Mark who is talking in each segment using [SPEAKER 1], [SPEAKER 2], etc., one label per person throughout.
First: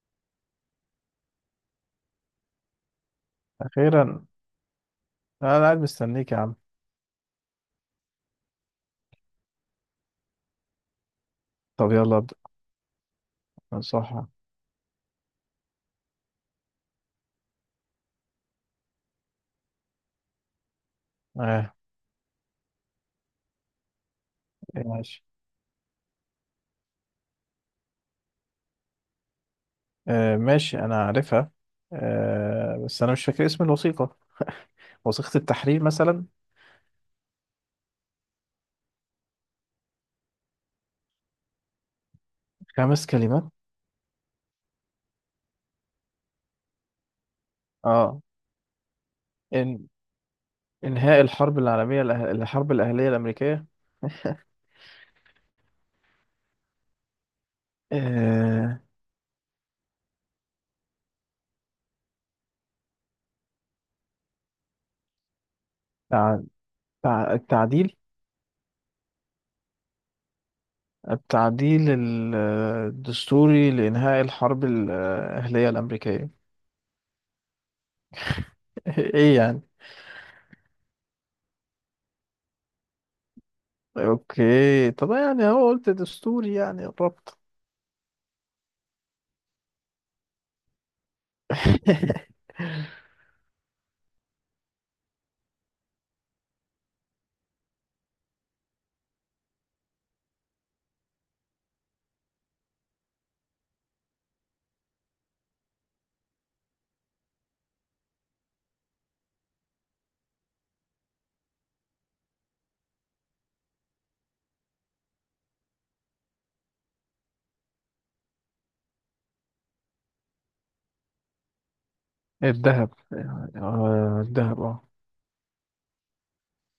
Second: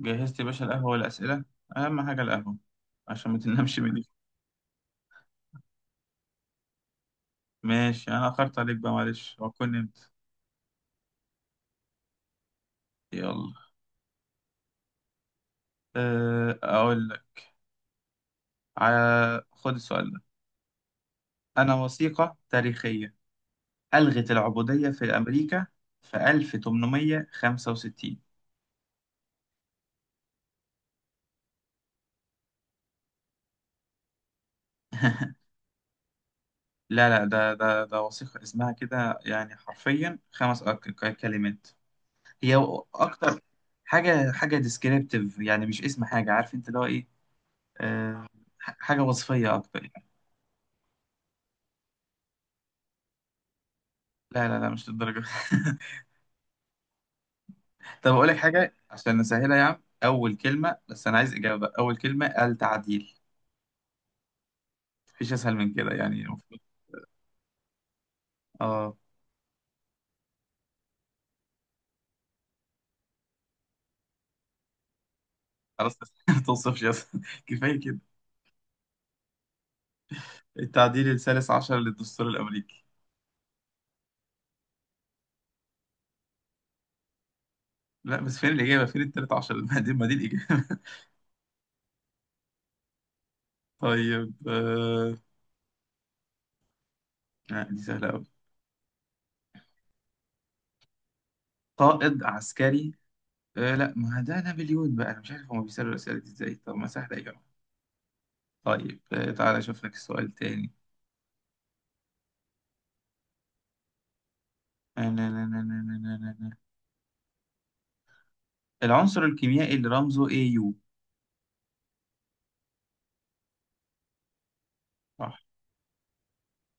[SPEAKER 1] جهزت يا باشا القهوة والأسئلة. أهم حاجة القهوة، عشان ما تنامش بالليل.
[SPEAKER 2] أخيرا. أنا قاعد مستنيك يا عم.
[SPEAKER 1] ماشي، أنا أخرت عليك بقى معلش، وأكون نمت.
[SPEAKER 2] طب يلا أبدأ.
[SPEAKER 1] يلا.
[SPEAKER 2] صح.
[SPEAKER 1] أقول لك. خد السؤال ده: أنا
[SPEAKER 2] آه.
[SPEAKER 1] وثيقة تاريخية ألغت
[SPEAKER 2] إيه،
[SPEAKER 1] العبودية في
[SPEAKER 2] ماشي.
[SPEAKER 1] أمريكا في 1865.
[SPEAKER 2] آه ماشي أنا عارفها. آه بس أنا مش فاكر اسم الوثيقة. وثيقة التحرير مثلا.
[SPEAKER 1] لا، لا، ده وثيقة اسمها كده يعني حرفيا خمس كلمات. هي
[SPEAKER 2] خمس
[SPEAKER 1] أكتر.
[SPEAKER 2] كلمات.
[SPEAKER 1] حاجة حاجة ديسكريبتيف يعني، مش اسم حاجة، عارف أنت اللي هو إيه.
[SPEAKER 2] آه،
[SPEAKER 1] أه، حاجة وصفية
[SPEAKER 2] إن
[SPEAKER 1] أكتر.
[SPEAKER 2] إنهاء الحرب العالمية الحرب الأهلية الأمريكية.
[SPEAKER 1] لا، لا، لا، مش للدرجة. طب أقول لك حاجة
[SPEAKER 2] آه.
[SPEAKER 1] عشان نسهلها يا عم: أول كلمة بس، أنا عايز إجابة، أول كلمة، التعديل. مفيش أسهل من كده يعني
[SPEAKER 2] تع...
[SPEAKER 1] المفروض.
[SPEAKER 2] التعديل.
[SPEAKER 1] آه.
[SPEAKER 2] التعديل ال- الدستوري لإنهاء الحرب الأهلية
[SPEAKER 1] خلاص.
[SPEAKER 2] الأمريكية.
[SPEAKER 1] ما توصفش، أسهل كفاية كده.
[SPEAKER 2] إيه يعني؟
[SPEAKER 1] التعديل الثالث عشر للدستور الأمريكي.
[SPEAKER 2] أوكي، طب يعني هو قلت دستوري يعني الربط.
[SPEAKER 1] لا بس فين الإجابة، فين التالت عشر؟ ما دي الإجابة. طيب لا دي سهلة أوي. قائد عسكري. آه لا، ما ده نابليون بقى. أنا مش عارف هما بيسألوا الأسئلة دي إزاي، طب ما سهلة يا جماعة. طيب تعالى أشوف لك سؤال تاني. العنصر الكيميائي اللي رمزه AU.
[SPEAKER 2] الذهب. آه، الذهب، اه.
[SPEAKER 1] صح.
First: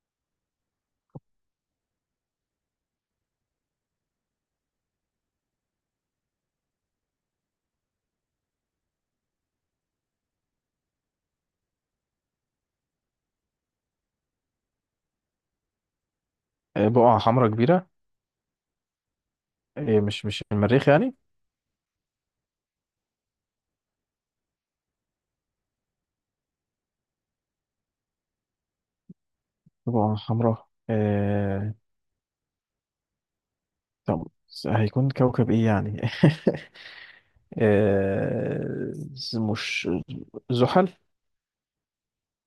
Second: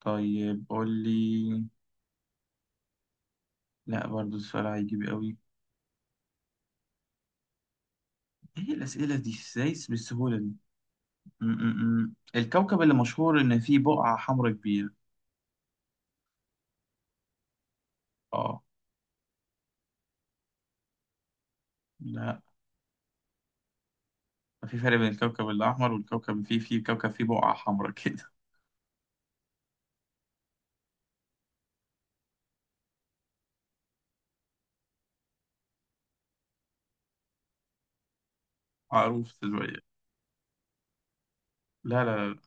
[SPEAKER 1] طيب قول لي، لا برضو السؤال هيجيب قوي. ايه الأسئلة دي ازاي بالسهولة دي؟ م -م -م. الكوكب اللي مشهور ان فيه بقعة حمراء كبيرة.
[SPEAKER 2] آه، بقعة حمراء كبيرة.
[SPEAKER 1] اه
[SPEAKER 2] آه، مش مش المريخ يعني.
[SPEAKER 1] لا، في فرق بين الكوكب الأحمر والكوكب اللي فيه كوكب فيه بقعة حمراء كده.
[SPEAKER 2] بقعة حمراء. آه، طب هيكون كوكب ايه يعني؟ آه،
[SPEAKER 1] معروف شوية.
[SPEAKER 2] مش زحل.
[SPEAKER 1] لا لا، لا،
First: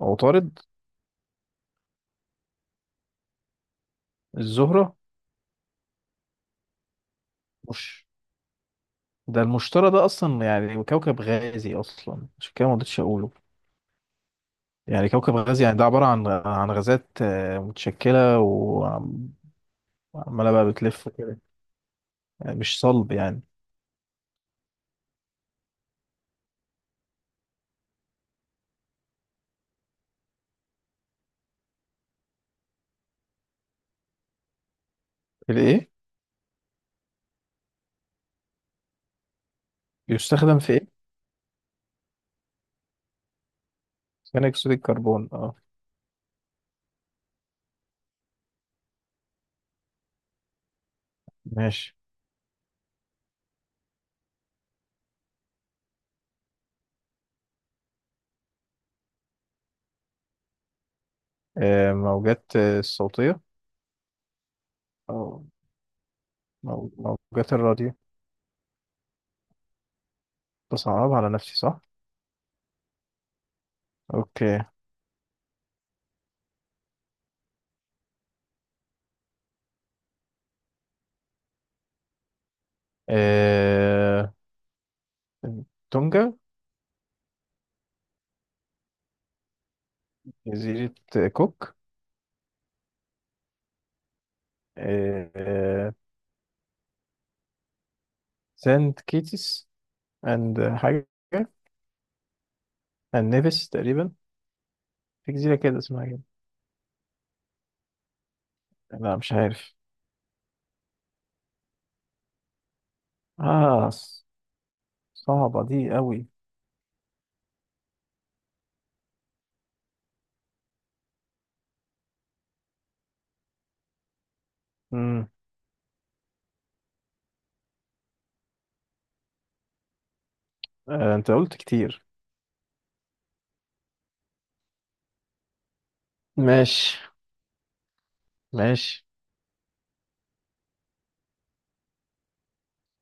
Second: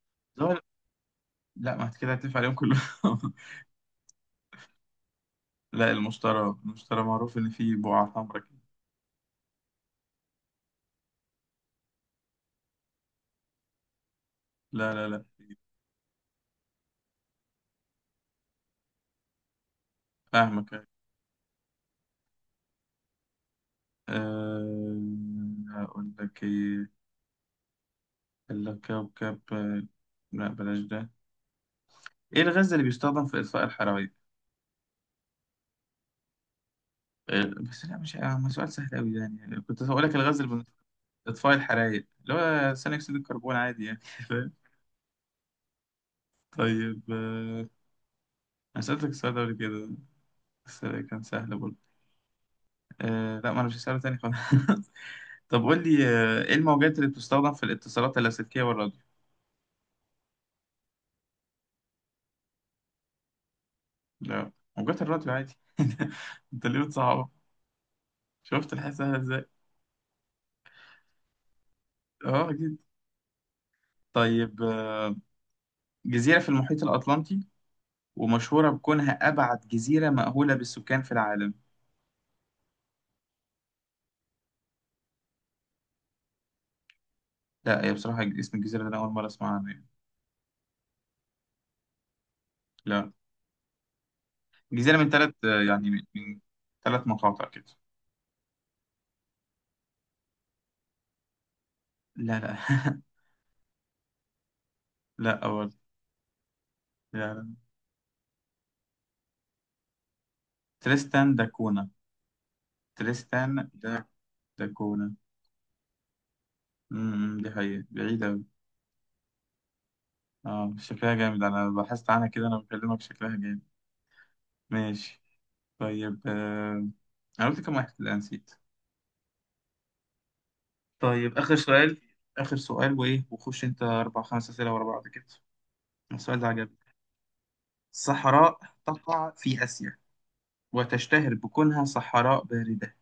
[SPEAKER 2] عطارد.
[SPEAKER 1] لا. لا ما كده هتلف عليهم كلهم.
[SPEAKER 2] الزهرة.
[SPEAKER 1] لا، المشتري. المشتري معروف ان فيه
[SPEAKER 2] مش،
[SPEAKER 1] بقعة حمراء كده.
[SPEAKER 2] ده المشتري ده اصلا يعني كوكب غازي اصلا عشان كده ما رضيتش اقوله.
[SPEAKER 1] لا، لا،
[SPEAKER 2] يعني
[SPEAKER 1] لا.
[SPEAKER 2] كوكب غازي، يعني ده عبارة عن غازات متشكلة وعمالة بقى
[SPEAKER 1] فاهمك.
[SPEAKER 2] بتلف كده، يعني مش صلب يعني.
[SPEAKER 1] أه... أقول لك إيه. الكوكب لا بلاش ده. ايه الغاز اللي بيستخدم في اطفاء الحرايق؟
[SPEAKER 2] الايه؟
[SPEAKER 1] بس لا مش ما سؤال سهل قوي يعني، كنت هقول لك الغاز اللي
[SPEAKER 2] بيستخدم في ايه؟
[SPEAKER 1] اطفاء الحرايق، اللي هو ثاني اكسيد الكربون، عادي يعني.
[SPEAKER 2] ثاني
[SPEAKER 1] فاهم؟
[SPEAKER 2] اكسيد الكربون، اه.
[SPEAKER 1] طيب انا سألتك السؤال ده قبل كده، بس كان سهل برضه.
[SPEAKER 2] ماشي.
[SPEAKER 1] لا ما انا مش هسأله تاني خالص. طب قول لي ايه الموجات اللي بتستخدم في الاتصالات اللاسلكية والراديو؟
[SPEAKER 2] آه موجات الصوتية.
[SPEAKER 1] لا، موجات الراديو
[SPEAKER 2] او،
[SPEAKER 1] عادي. انت ليه
[SPEAKER 2] مو-
[SPEAKER 1] بتصعبها؟
[SPEAKER 2] موجات الراديو.
[SPEAKER 1] شفت الحياة سهلة ازاي؟
[SPEAKER 2] بصعب على نفسي، صح.
[SPEAKER 1] اه اكيد.
[SPEAKER 2] اوكي.
[SPEAKER 1] طيب جزيرة في المحيط الأطلنطي ومشهورة بكونها أبعد جزيرة مأهولة بالسكان في العالم.
[SPEAKER 2] آه. تونجا.
[SPEAKER 1] لا، هي بصراحة اسم الجزيرة ده أنا أول مرة أسمع عنه يعني.
[SPEAKER 2] جزيرة كوك.
[SPEAKER 1] لا، جزيرة من
[SPEAKER 2] آه
[SPEAKER 1] ثلاث، يعني
[SPEAKER 2] آه،
[SPEAKER 1] من 3 مقاطع كده.
[SPEAKER 2] سانت كيتس اند حاجة.
[SPEAKER 1] لا، لا.
[SPEAKER 2] اند نيفيس تقريبا. في
[SPEAKER 1] لا،
[SPEAKER 2] جزيرة
[SPEAKER 1] أول.
[SPEAKER 2] كده اسمها كده.
[SPEAKER 1] لا، لا.
[SPEAKER 2] لا مش عارف.
[SPEAKER 1] تريستان داكونا. تريستان
[SPEAKER 2] اه
[SPEAKER 1] دا داكونا.
[SPEAKER 2] صعبة دي قوي.
[SPEAKER 1] دي حقيقة بعيدة أوي. اه شكلها جامد، أنا بحثت عنها كده، أنا بكلمك شكلها جامد. ماشي.
[SPEAKER 2] امم.
[SPEAKER 1] طيب أنا قلت كم واحد؟ لا نسيت.
[SPEAKER 2] آه انت
[SPEAKER 1] طيب
[SPEAKER 2] قلت
[SPEAKER 1] آخر سؤال،
[SPEAKER 2] كتير.
[SPEAKER 1] آخر سؤال وإيه، وخش أنت أربع خمس أسئلة ورا بعض كده. السؤال ده عجبني.
[SPEAKER 2] ماشي.
[SPEAKER 1] الصحراء
[SPEAKER 2] ماشي.
[SPEAKER 1] تقع في آسيا وتشتهر بكونها صحراء باردة،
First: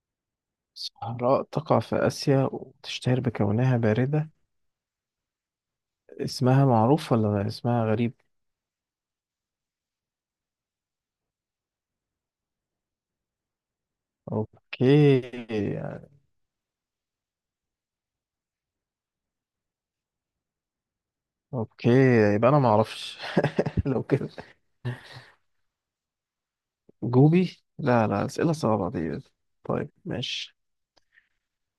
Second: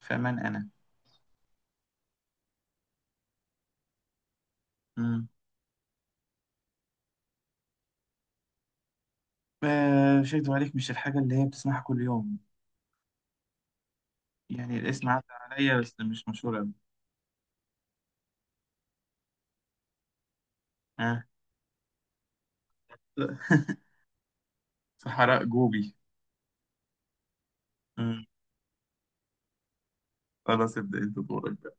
[SPEAKER 1] فمن أنا؟
[SPEAKER 2] صحراء تقع في آسيا وتشتهر بكونها باردة.
[SPEAKER 1] مم.
[SPEAKER 2] اسمها معروف ولا اسمها غريب؟
[SPEAKER 1] آه مش هكدب عليك، مش الحاجة اللي هي بتسمعها كل يوم. يعني الاسم
[SPEAKER 2] اوكي.
[SPEAKER 1] عدى عليا بس مش مشهور أوي. آه.
[SPEAKER 2] اوكي، يبقى انا ما اعرفش. لو كده
[SPEAKER 1] صحراء جوبي.
[SPEAKER 2] جوبي، لا
[SPEAKER 1] مم.
[SPEAKER 2] لا اسئله صعبه دي. طيب ماشي.
[SPEAKER 1] خلاص، ابدأ أنت دورك بقى.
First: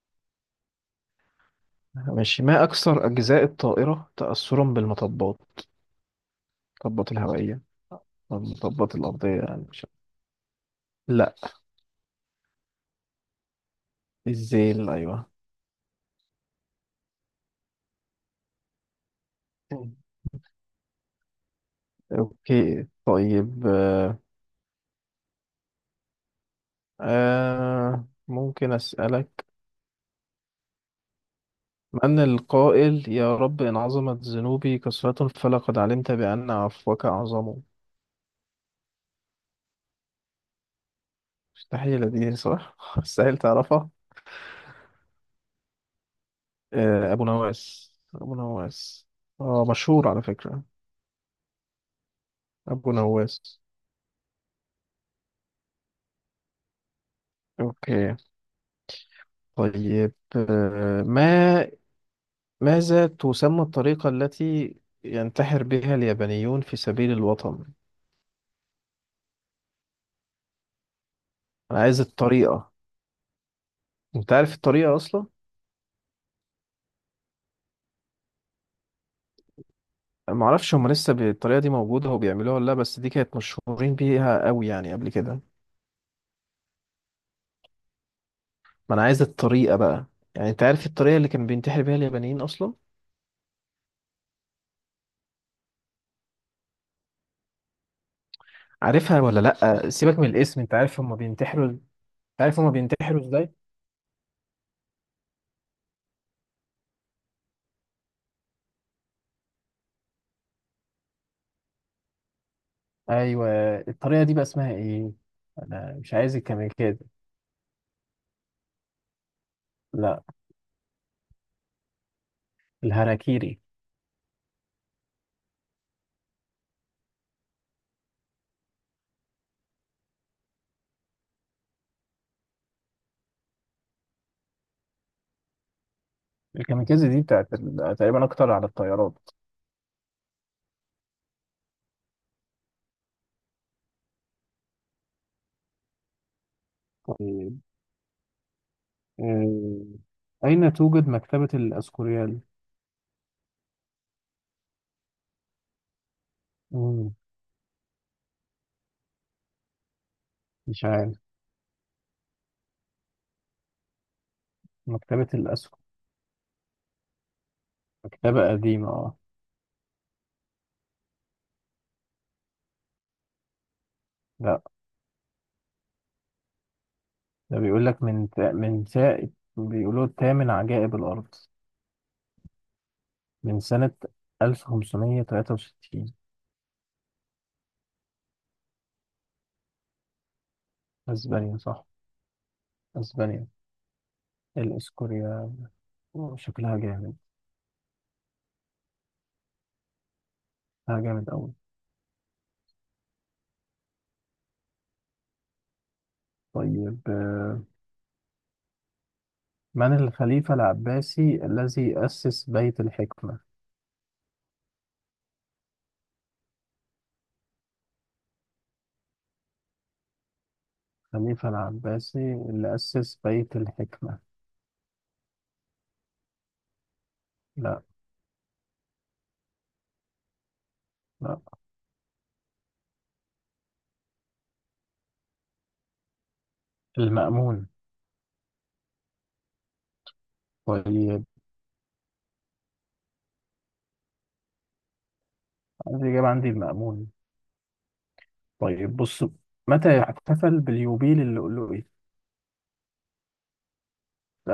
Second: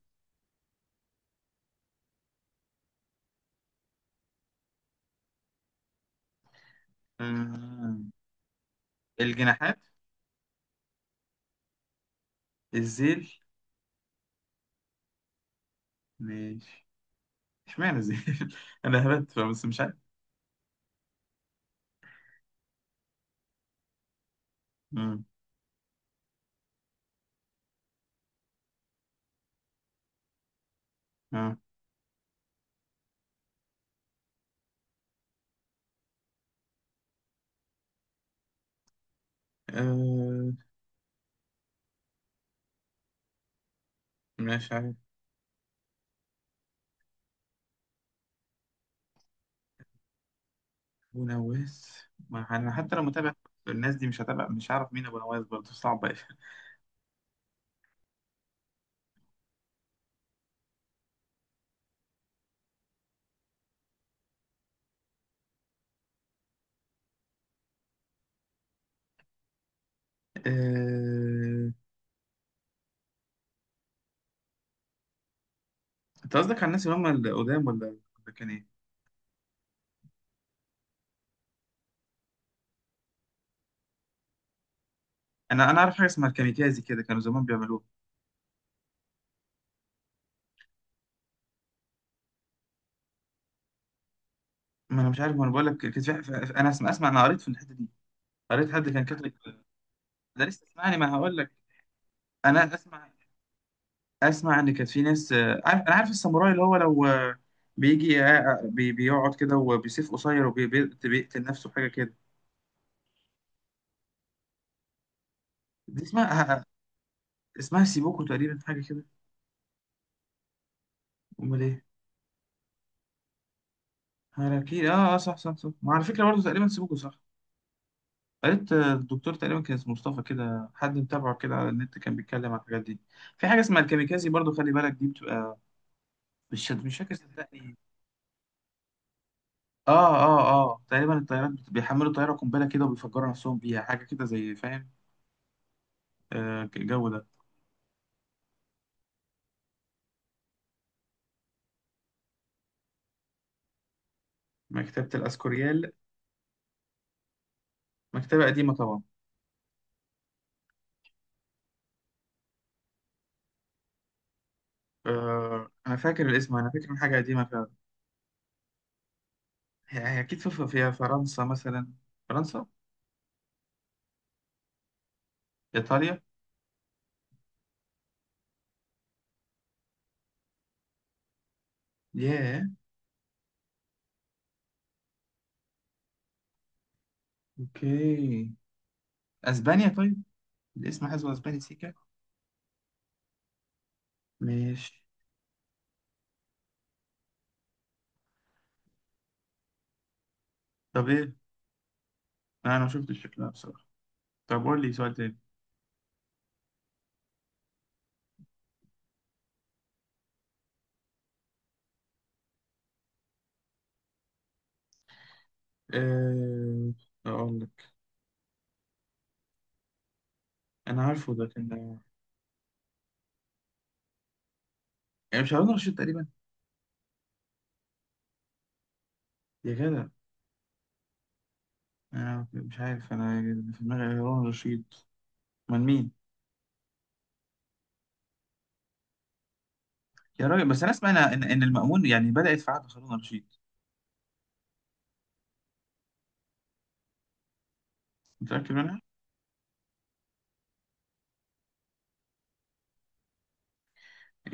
[SPEAKER 2] ماشي. ما اكثر اجزاء الطائره تاثرا بالمطبات؟ المطبات الهوائيه
[SPEAKER 1] مم.
[SPEAKER 2] أو المطبات الارضيه، يعني
[SPEAKER 1] الجناحات.
[SPEAKER 2] مش. لا.
[SPEAKER 1] الذيل.
[SPEAKER 2] الزيل، ايوه.
[SPEAKER 1] ماشي. اشمعنى الذيل؟ أنا هبت بس مش عارف.
[SPEAKER 2] اوكي طيب آه،
[SPEAKER 1] مم.
[SPEAKER 2] آه، ممكن اسالك:
[SPEAKER 1] آه.
[SPEAKER 2] من القائل يا رب إن عظمت ذنوبي كثرة فلقد علمت بأن عفوك أعظم؟
[SPEAKER 1] أه
[SPEAKER 2] مستحيل دي صح؟ مستحيل تعرفها.
[SPEAKER 1] مش عارف.
[SPEAKER 2] آه، أبو نواس، أبو نواس. آه مشهور على فكرة.
[SPEAKER 1] أبو نواس. ما أنا
[SPEAKER 2] أبو
[SPEAKER 1] حتى لو متابع
[SPEAKER 2] نواس.
[SPEAKER 1] الناس دي مش هتابع، مش هعرف مين أبو نواس، برضه صعبة أوي.
[SPEAKER 2] أوكي طيب آه، ما ماذا تسمى الطريقة التي ينتحر بها اليابانيون في سبيل الوطن؟
[SPEAKER 1] أه.
[SPEAKER 2] أنا عايز الطريقة. أنت عارف الطريقة أصلا؟
[SPEAKER 1] أنت قصدك على الناس اللي هم القدام، ولا كان إيه؟
[SPEAKER 2] ما اعرفش هم لسه بالطريقه دي موجوده وبيعملوها ولا لا، بس دي كانت مشهورين بيها قوي يعني قبل كده.
[SPEAKER 1] أنا أعرف حاجة اسمها الكاميكازي كده، كانوا زمان بيعملوها.
[SPEAKER 2] ما انا عايز الطريقه بقى. يعني انت عارف الطريقه اللي كان بينتحر بيها اليابانيين اصلا؟
[SPEAKER 1] ما أنا مش عارف، ما أنا بقول لك كان في أنا أسمع، أنا قريت في الحتة دي، قريت حد كان
[SPEAKER 2] عارفها
[SPEAKER 1] كاتب.
[SPEAKER 2] ولا لا؟ سيبك من
[SPEAKER 1] ده
[SPEAKER 2] الاسم،
[SPEAKER 1] لسه
[SPEAKER 2] انت
[SPEAKER 1] اسمعني
[SPEAKER 2] عارف
[SPEAKER 1] ما
[SPEAKER 2] هم
[SPEAKER 1] هقول لك.
[SPEAKER 2] بينتحروا؟ انت عارف هم
[SPEAKER 1] أنا أسمع.
[SPEAKER 2] بينتحروا ازاي؟
[SPEAKER 1] أسمع إن كانت في ناس، عارف، أنا عارف الساموراي، اللي هو لو بيجي بيقعد كده وبيسيف قصير وبيقتل نفسه، حاجة كده.
[SPEAKER 2] ايوه. الطريقه دي بقى اسمها ايه؟ انا
[SPEAKER 1] دي
[SPEAKER 2] مش عايز
[SPEAKER 1] اسمها
[SPEAKER 2] الكاميكازي.
[SPEAKER 1] اسمها سيبوكو تقريبا، حاجة كده.
[SPEAKER 2] لا،
[SPEAKER 1] أمال إيه؟
[SPEAKER 2] الهاراكيري.
[SPEAKER 1] هاراكيري. صح، صح، صح. ما على فكرة برضه تقريبا سيبوكو صح. قريت الدكتور تقريبا كان اسمه مصطفى كده، حد متابعه كده على النت، كان بيتكلم عن الحاجات دي. في حاجة اسمها الكاميكازي برضه، خلي بالك دي بتبقى... مش
[SPEAKER 2] الكاميكازي
[SPEAKER 1] فاكر
[SPEAKER 2] دي بتاعت
[SPEAKER 1] صدقني.
[SPEAKER 2] تقريبا اكتر على الطيارات.
[SPEAKER 1] تقريبا الطيارات بيحملوا طيارة قنبلة كده وبيفجروا نفسهم بيها، حاجة كده زي، فاهم؟ آه الجو ده.
[SPEAKER 2] طيب، آه، أين توجد مكتبة الأسكوريال؟
[SPEAKER 1] مكتبة الأسكوريال.
[SPEAKER 2] مم،
[SPEAKER 1] مكتبة قديمة طبعا.
[SPEAKER 2] مش عارف. مكتبة
[SPEAKER 1] آه أنا فاكر الاسم، أنا فاكر إن حاجة قديمة.
[SPEAKER 2] كتابة قديمة، اه.
[SPEAKER 1] هي هي أكيد في فيها فرنسا مثلا. فرنسا.
[SPEAKER 2] لا،
[SPEAKER 1] إيطاليا.
[SPEAKER 2] ده بيقول لك من من ساعة، بيقولوا تامن عجائب الأرض،
[SPEAKER 1] ياه.
[SPEAKER 2] من سنة 1563.
[SPEAKER 1] أوكي، أسبانيا طيب. الاسم حاسبه
[SPEAKER 2] أسبانيا
[SPEAKER 1] أسباني
[SPEAKER 2] صح.
[SPEAKER 1] سيكا.
[SPEAKER 2] أسبانيا.
[SPEAKER 1] ماشي.
[SPEAKER 2] الإسكوريا. أوه، شكلها جامد، شكلها
[SPEAKER 1] طب
[SPEAKER 2] جامد
[SPEAKER 1] إيه،
[SPEAKER 2] أوي.
[SPEAKER 1] أنا ما شفتش شكلها بصراحة. طب قول لي سؤال تاني.
[SPEAKER 2] طيب آه، من الخليفة العباسي الذي أسس بيت الحكمة؟
[SPEAKER 1] أه... أقول لك، أنا عارفه ده
[SPEAKER 2] الخليفة
[SPEAKER 1] كان،
[SPEAKER 2] العباسي اللي أسس بيت الحكمة.
[SPEAKER 1] يعني مش هارون رشيد تقريبا؟
[SPEAKER 2] لا.
[SPEAKER 1] يا جدع.
[SPEAKER 2] لا.
[SPEAKER 1] أنا مش عارف أنا، في دماغي هارون رشيد. من مين؟
[SPEAKER 2] المأمون.
[SPEAKER 1] يا راجل، بس أنا أسمع
[SPEAKER 2] طيب،
[SPEAKER 1] إن المأمون يعني بدأت في عهد هارون رشيد.
[SPEAKER 2] الإجابة عندي المأمون.
[SPEAKER 1] متأكد
[SPEAKER 2] طيب
[SPEAKER 1] منها؟
[SPEAKER 2] بص، متى يحتفل باليوبيل اللؤلؤي؟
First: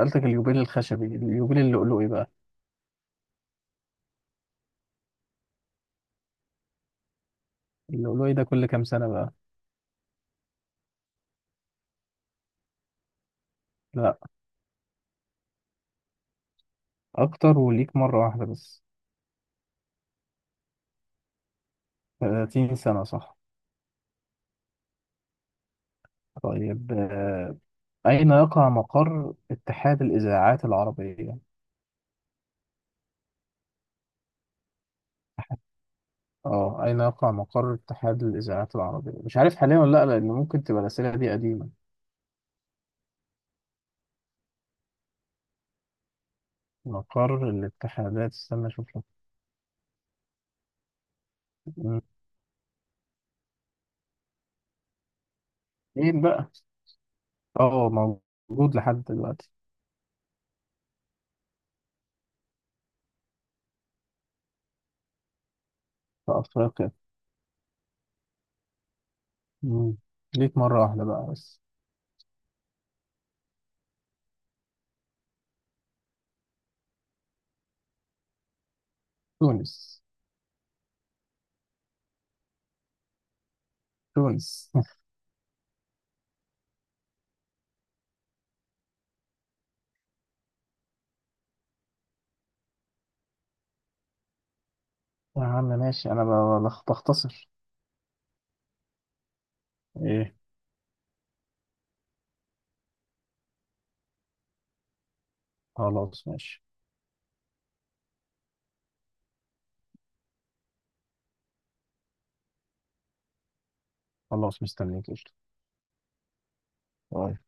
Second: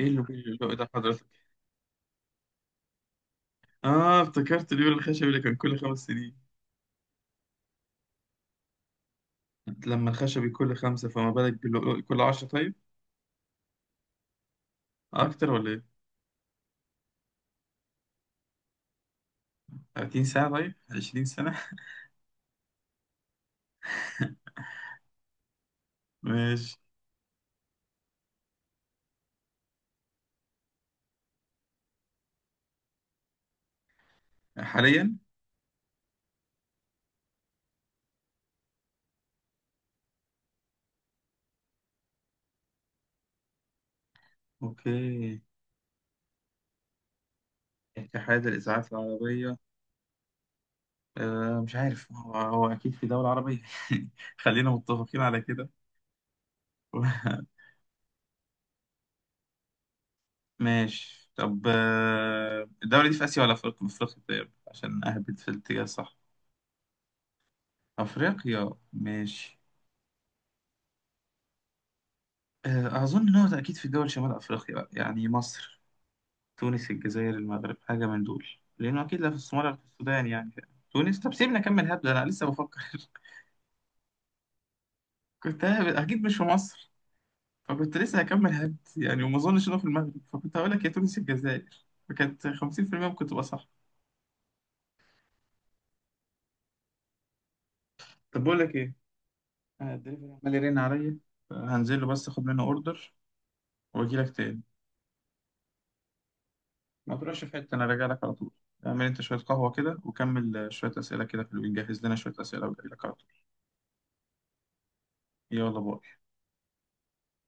[SPEAKER 1] إيه اللي
[SPEAKER 2] اليوبيل
[SPEAKER 1] اللي ده
[SPEAKER 2] الخشبي،
[SPEAKER 1] حضرتك؟
[SPEAKER 2] اليوبيل اللؤلؤي بقى.
[SPEAKER 1] آه افتكرت اليوم الخشب اللي كان كل 5 سنين.
[SPEAKER 2] اللؤلؤي ده كل كام سنة بقى؟
[SPEAKER 1] لما الخشبي كل خمسة، فما بالك كل عشرة طيب،
[SPEAKER 2] لا،
[SPEAKER 1] أكتر ولا إيه؟
[SPEAKER 2] أكتر، وليك مرة واحدة بس.
[SPEAKER 1] 30 ساعة، طيب 20 سنة.
[SPEAKER 2] 30 سنة، صح.
[SPEAKER 1] ماشي.
[SPEAKER 2] طيب آه، أين يقع مقر اتحاد الإذاعات العربية؟
[SPEAKER 1] حاليا.
[SPEAKER 2] اه أين يقع مقر اتحاد الإذاعات العربية؟ مش عارف حاليا ولا لأ، لأن ممكن تبقى الأسئلة دي قديمة.
[SPEAKER 1] أوكي.
[SPEAKER 2] مقر الاتحادات،
[SPEAKER 1] اتحاد
[SPEAKER 2] استنى
[SPEAKER 1] الإذاعات
[SPEAKER 2] أشوف لك.
[SPEAKER 1] العربية. أه مش
[SPEAKER 2] مم.
[SPEAKER 1] عارف، هو أكيد في دولة عربية. خلينا متفقين على كده.
[SPEAKER 2] فين بقى؟ اه، موجود لحد دلوقتي.
[SPEAKER 1] ماشي. طب الدولة دي في آسيا ولا في أفريقيا؟ في أفريقيا طيب، عشان أهبط في الاتجاه الصح.
[SPEAKER 2] في أفريقيا.
[SPEAKER 1] أفريقيا ماشي.
[SPEAKER 2] مم. ليك مرة واحدة بقى بس.
[SPEAKER 1] أظن إن هو أكيد في دول شمال أفريقيا بقى، يعني مصر، تونس، الجزائر، المغرب، حاجة من دول. لأنه أكيد لا في الصومال ولا في
[SPEAKER 2] تونس.
[SPEAKER 1] السودان يعني. تونس طب سيبني أكمل، هبد أنا لسه بفكر.
[SPEAKER 2] تونس.
[SPEAKER 1] كنت هبد، أكيد مش في مصر. فكنت لسه هكمل هبد يعني، وما أظنش إنه في المغرب، فكنت هقول لك يا تونس الجزائر، فكانت 50% ممكن تبقى صح.
[SPEAKER 2] يا عم ماشي، أنا بختصر.
[SPEAKER 1] طب بقول لك إيه، أنا الدليفري
[SPEAKER 2] إيه.
[SPEAKER 1] عمال يرن عليا. هنزل له بس أخد منه أوردر، وأجي لك تاني.
[SPEAKER 2] خلاص ماشي.
[SPEAKER 1] ما تروحش في حتة، أنا راجع لك على طول. اعمل أنت شوية قهوة كده وكمل شوية أسئلة كده في الويب، جهز لنا شوية أسئلة، وجاي لك على طول.
[SPEAKER 2] خلاص مستنيك، قشطة.
[SPEAKER 1] يلا، باي.
[SPEAKER 2] باي.